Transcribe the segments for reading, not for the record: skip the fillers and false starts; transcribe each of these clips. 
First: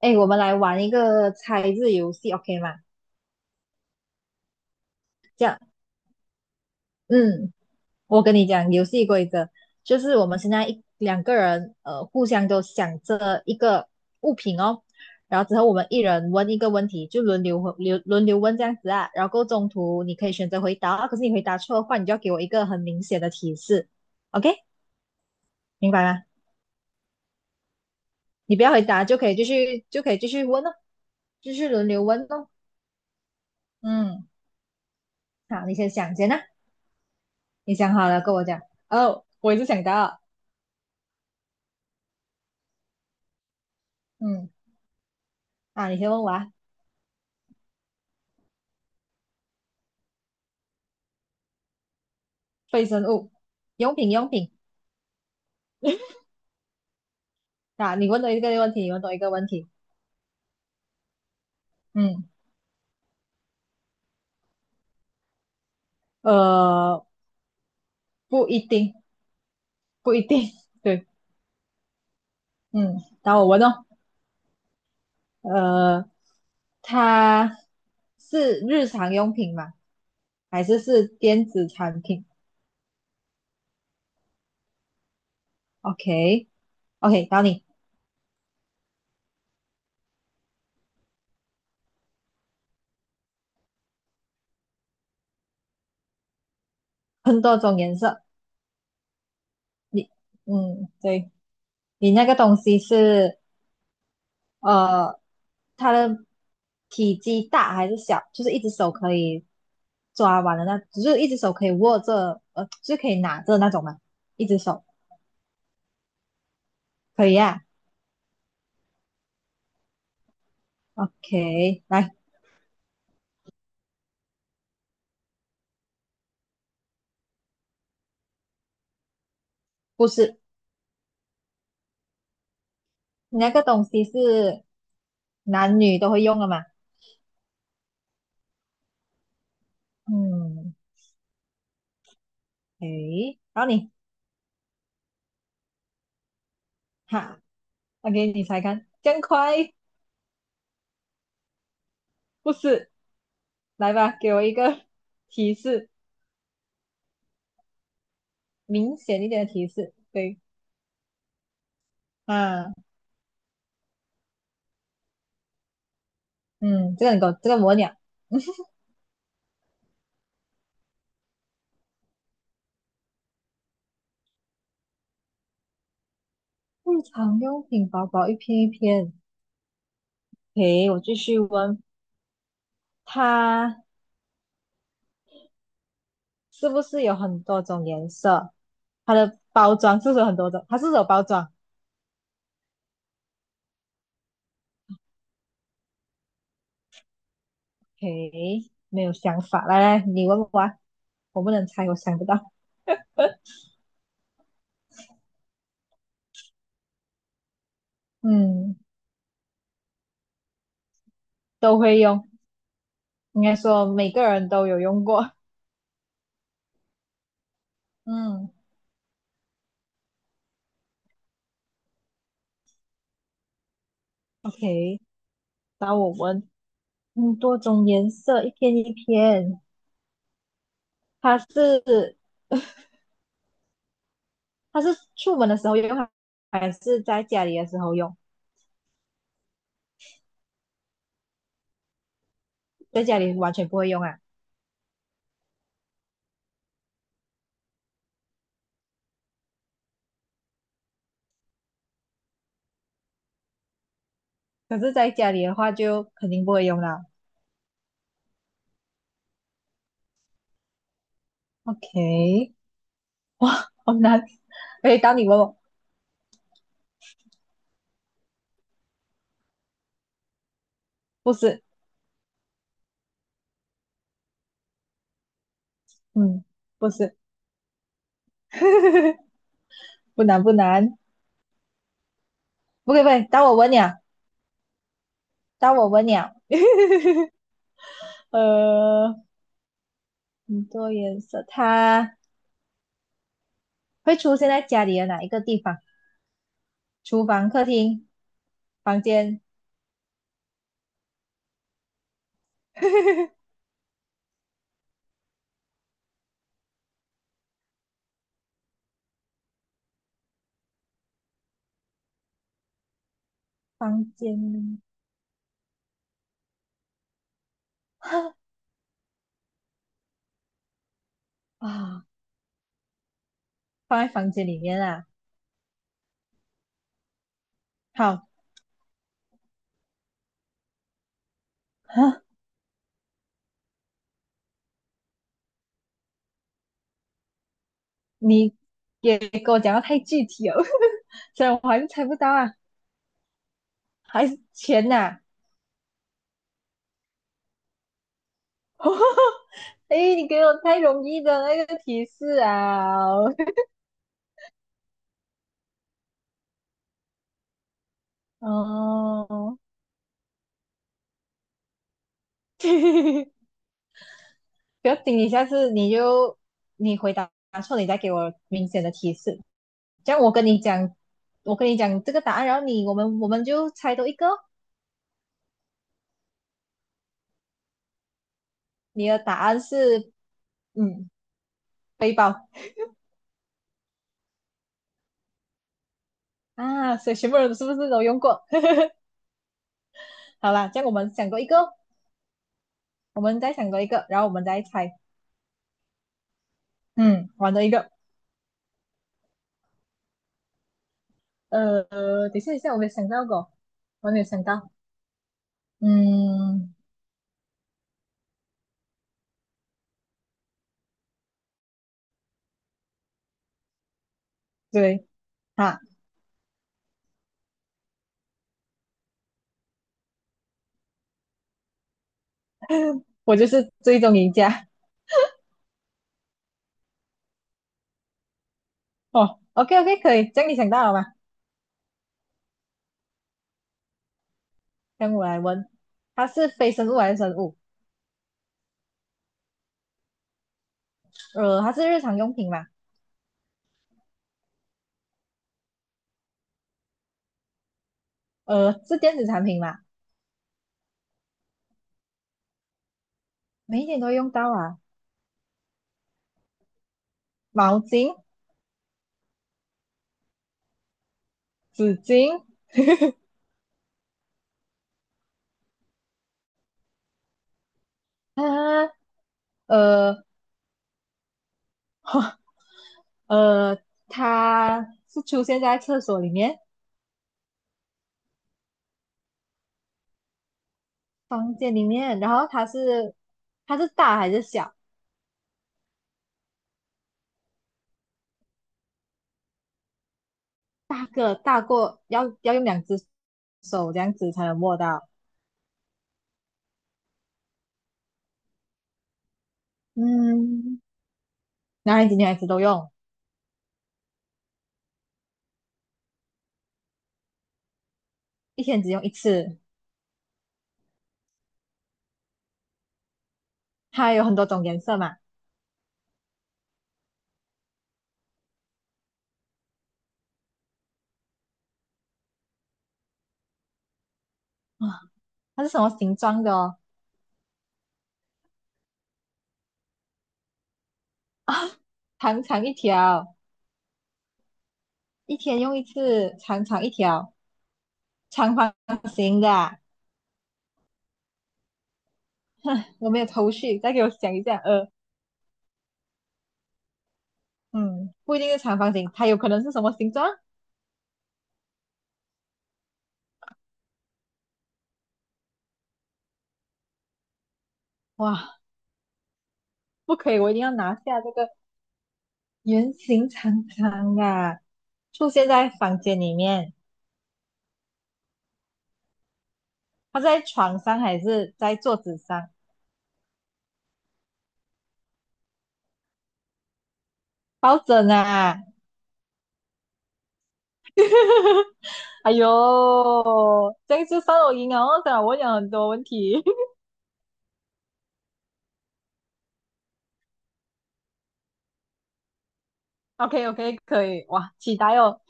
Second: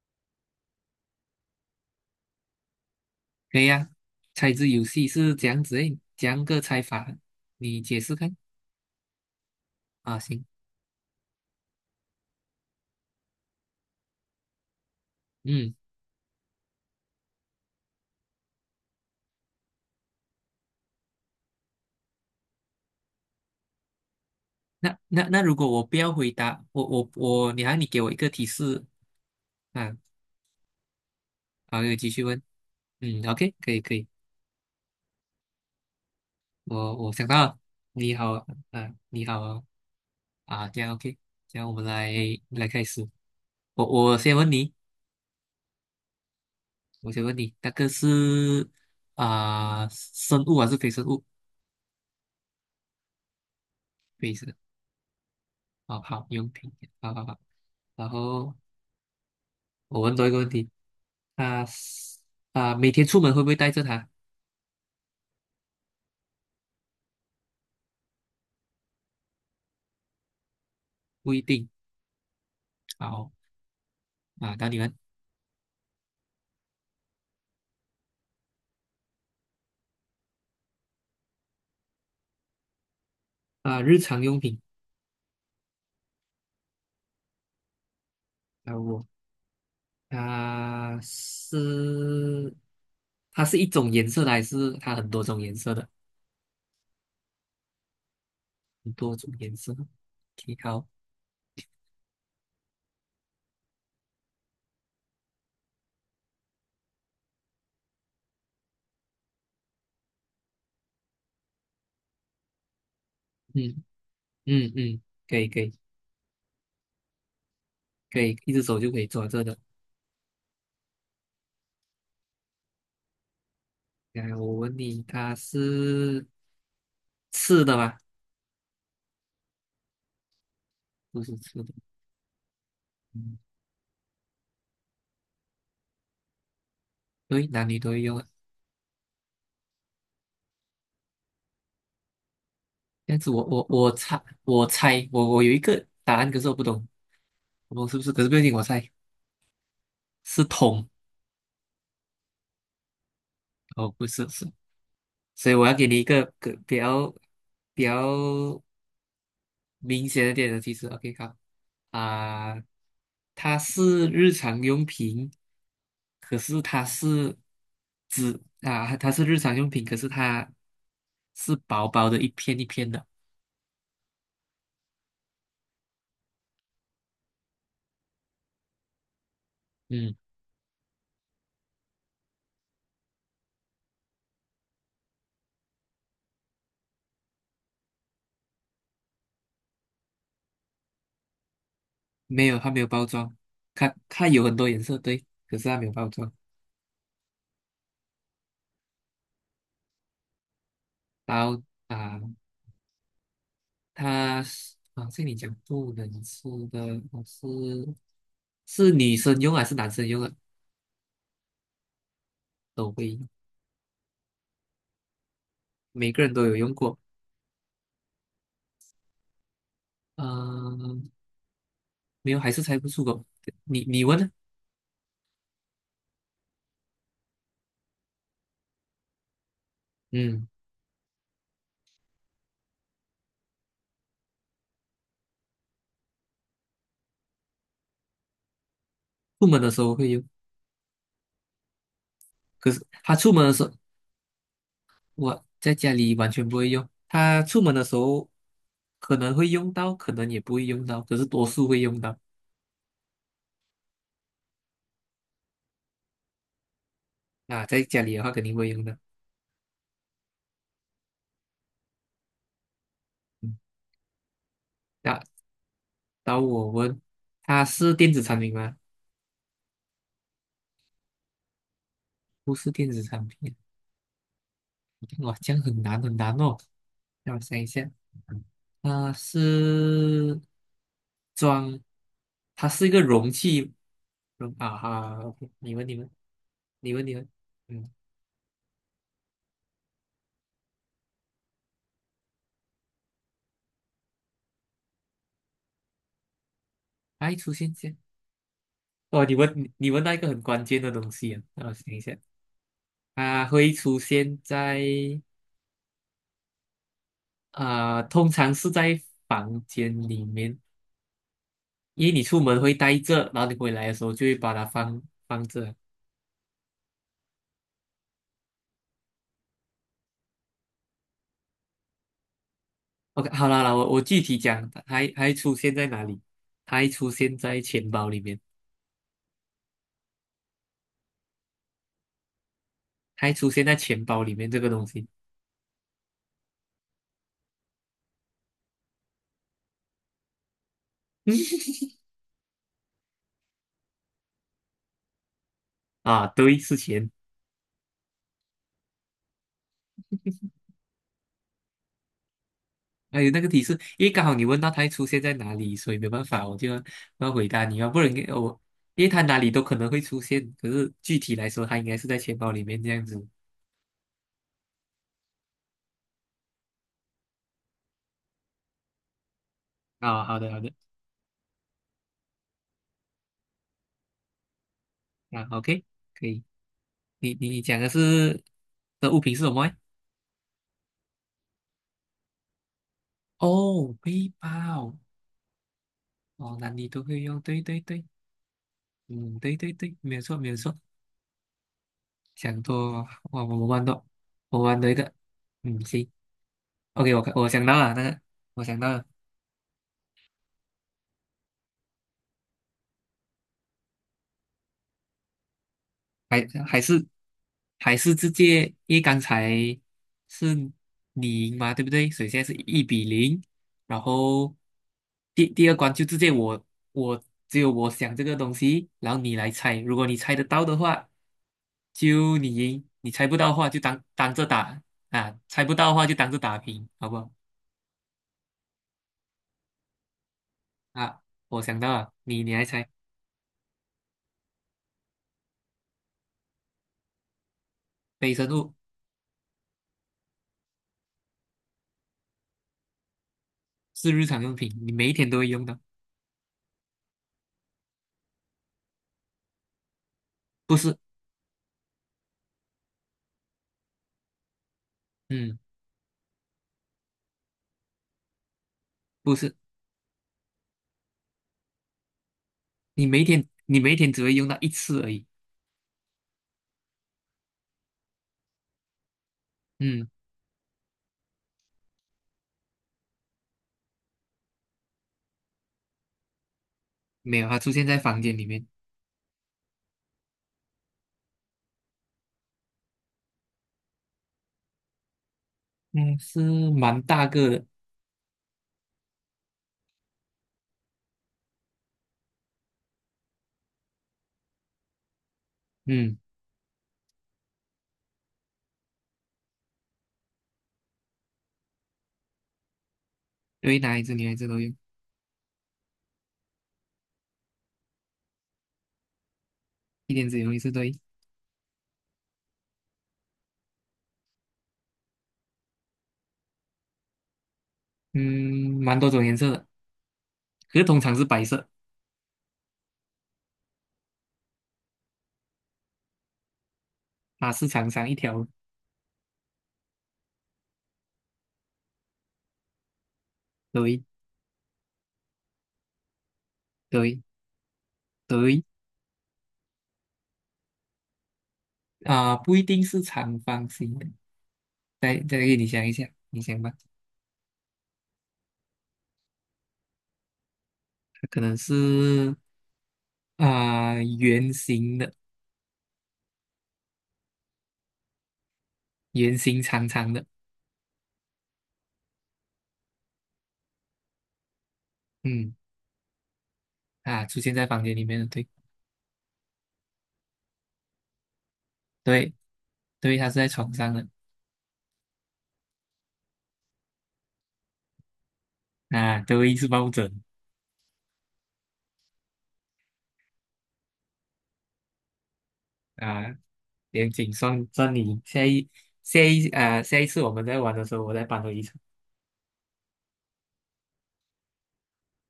哎，我们来玩一个猜字游戏，OK 吗？可以呀、猜字游戏是这这样，样子诶，这样个猜法，嗯，你解释我跟看你讲游戏规则，就是啊？我们行，现在一两个人，互相都想着一个物品哦，然后之后我嗯，们一人问一个问题，就轮流问这样子啊，然后过后中途你可以选择回答啊，可是你回答错的话，你就要给我一个很明显的提示，OK？那如果我明不白要吗？回答，我，你给我一个提你不要回示答啊？就可以继续问哦，继续好，轮你流继续问问。哦。嗯，OK，可以可以，嗯，好，你先想先啊。我想到了，你想好你了好跟我讲。啊，你哦，好我也啊，是想到，啊，这样 OK，这样我们来开始。我先嗯，问你，啊，你先问我啊。我先问你，那个是生物还是非生物？非生物、用品、用非品生。哦，好，用品，好好好。啊，你然问多一个后问题，你问多一个问题。我问多一个问题，啊嗯，每天出门会不会带着它？呃，不一定，不一定，对，不一定。嗯，好然后我问哦，啊，到你们呃，它是日常用品吗？还是是电子产品啊，日常用品？OK，OK，然后你啊，我啊是它是一种颜色的，还是它很多种颜色的？很多种颜色，很多种颜色。你，OK，好，嗯，对，你那个东西是呃，它的体积大还是小，就是一只手可以抓完的那，只是一只手可以握着，就是可以拿着那嗯种嘛，一只嗯手嗯，可以可以可以啊。可以，一只手就可以抓着的。OK，来，来，我问你，它是吃的吗？不是，不是吃的，嗯，你那个东西是男女都会用的嘛？对，男女都会用啊。嗯，这样子诶，我我然后我你猜我猜我我有一个答案，可是我不懂哈我是不是？可是，OK，不要你紧，猜我看，猜真样快，是通不是，哦，来不吧，是给我是，一个所以提我要给示，你一个比较明显一点的提示，明显一对，点的提示啊。OK，好啊，啊，它是日常用品，可是它嗯，这个你给我，是这个我鸟。纸啊，它是日常用品，可是它是薄薄的一片一片的，日常用品薄薄一片一片，嗯，诶，我继续问，它是不是有很多种颜色？它的包装是不是有很多种？它是不是有包装？没有，它没有包装，它有很多颜色，对，可是它没有包装。诶，没有想法，来来，你问我啊，我然不后能猜，我想啊。不到。它是啊，这里讲不能吃的，它是嗯，是女生用还是男生用啊？都会用，都会用，应该说每个人都有用过。每个人都有用过。嗯嗯、没有，还是猜不出口。你问呢？，OK，那我问，嗯，多种颜色，一片一片，嗯，它是它是出门的时候用，还是在家里的时候用？出门的时候会用，可是在他家出里门的完时全候，不会用啊。我在家里完全不会用。他出门的时候可能会用到，可能也不会用到，可是多数会用到。可是在家里的话就肯定不会用了。啊，在家里的话肯定会用到。OK，嗯，哇，好难。哎，当那你问我，到我问，它是电子产品吗？不是，不是电子产品。哇，这样很难很难嗯，哦。不是，让我想一下，它 不是难不难，装，它是一不个可以不可以。容器啊哈，OK，你当我问你问问，鸟，你问你问，嗯，呃，很多颜色，它会出现在家里的哪一个地方？厨它会房、出客现在厅、房哦，你间，问你你问到一个很关键的东西啊，让我想一下，它 会出现在通常是在房间里面，因为你出门会带着，然后你回来的时候房就会间 把它放着，啊 OK，好啦啦，我 我放在具房体间里讲，面它啊。还还出现在哪里？它还出现在钱包里好，面，哈，它还出现在钱包里面这个东西你也给我讲的太具体了。所以我还是猜不到啊，还是钱呐、啊 啊，对，是钱。哎，你给我太容易的那个提示啊！还有那个提示，因为刚好你问到它还出现在哪里，所以没办法，我就要回答你要不然给 我，因为它哪里哦，都可能会出现，可是具体来说，它应该是在钱包里面这样子 不要紧，你下次你就你回答错，你再给我明显的提示。这样啊。我好跟的，你好的，讲，我跟你讲这个答案，然后你我们就猜多一个哦啊，OK，可以。你讲的是你的的物品答是什案么诶是嗯背包哦，背包，哦，男女啊，都所以会全部用，人对是不对是都对。用过？嗯，对对对，没有错 没好有啦，错，这样我们想多一个哦想多我们哇，我再们想多玩一多，个，然后我们我再玩多一猜。个，嗯，行，OK，我嗯，看我玩多想一到个。了那个，我想到了，呃，等一下，等一下，我没有想到过，我没有想到。还嗯，还是还是直接，因为刚才是你赢嘛，对不对？所以现在是一比零，然后对，第二啊，关就直接我只有我想这个东西，然后你来猜，如果你猜得到的话，就你赢；你猜不我就到的话是就最当终赢当着家。打啊，猜不到的话就当着打平，好不好？哦，OK OK，可以，这样你想到了吗？啊，我想到了，你来猜，让我来问，它是非生物还是生物？非生物它是日常用品嘛？是日常用品，你每一天都会用到，是电子产品嘛？不是？每一天都会用到啊，嗯，毛巾、不是，纸巾你每一天只会用到一次而已。啊，嗯，呃呃，它是出现在厕所里面、没有，它出现在房间里面，房间里面，然后它是大还是小？嗯，是蛮大个的，大个大过，要用两只手这样子才能握到。嗯，嗯，男孩子女孩子都用，对，男孩子女孩子都用，一天只用一次。一天只用一次对，它有很多种颜色嘛，嗯，蛮多种颜色的，可是通常是白色，啊，它是什么形状的哦？它是长长一条，啊，长长一条，对一天用一次，长长一对条，长对，方形的啊不一定哼，是我没有长头方绪，再形给的，我想一下。再给你想一下，你想吧，嗯，不一定是长方形，它有可能是什么形状？可能是。圆形的，哇，圆形长长不的，可以，我一定要拿下这个圆形长长的啊出现嗯在房间里面。啊，出现在房间里面的，对他在床上还是在桌子对上对，它是在床上的抱枕啊？啊，对，是抱枕 哎呦，这样就算我赢了哦，虽然我讲很多问啊，题。严谨算算你下一次我们在玩的时候，我再搬回一场。OK OK，可以哇，期待哦。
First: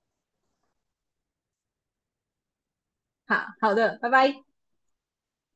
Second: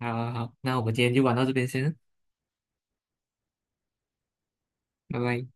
好好好，那我们今天就玩到这边先，好好的，拜拜。拜拜。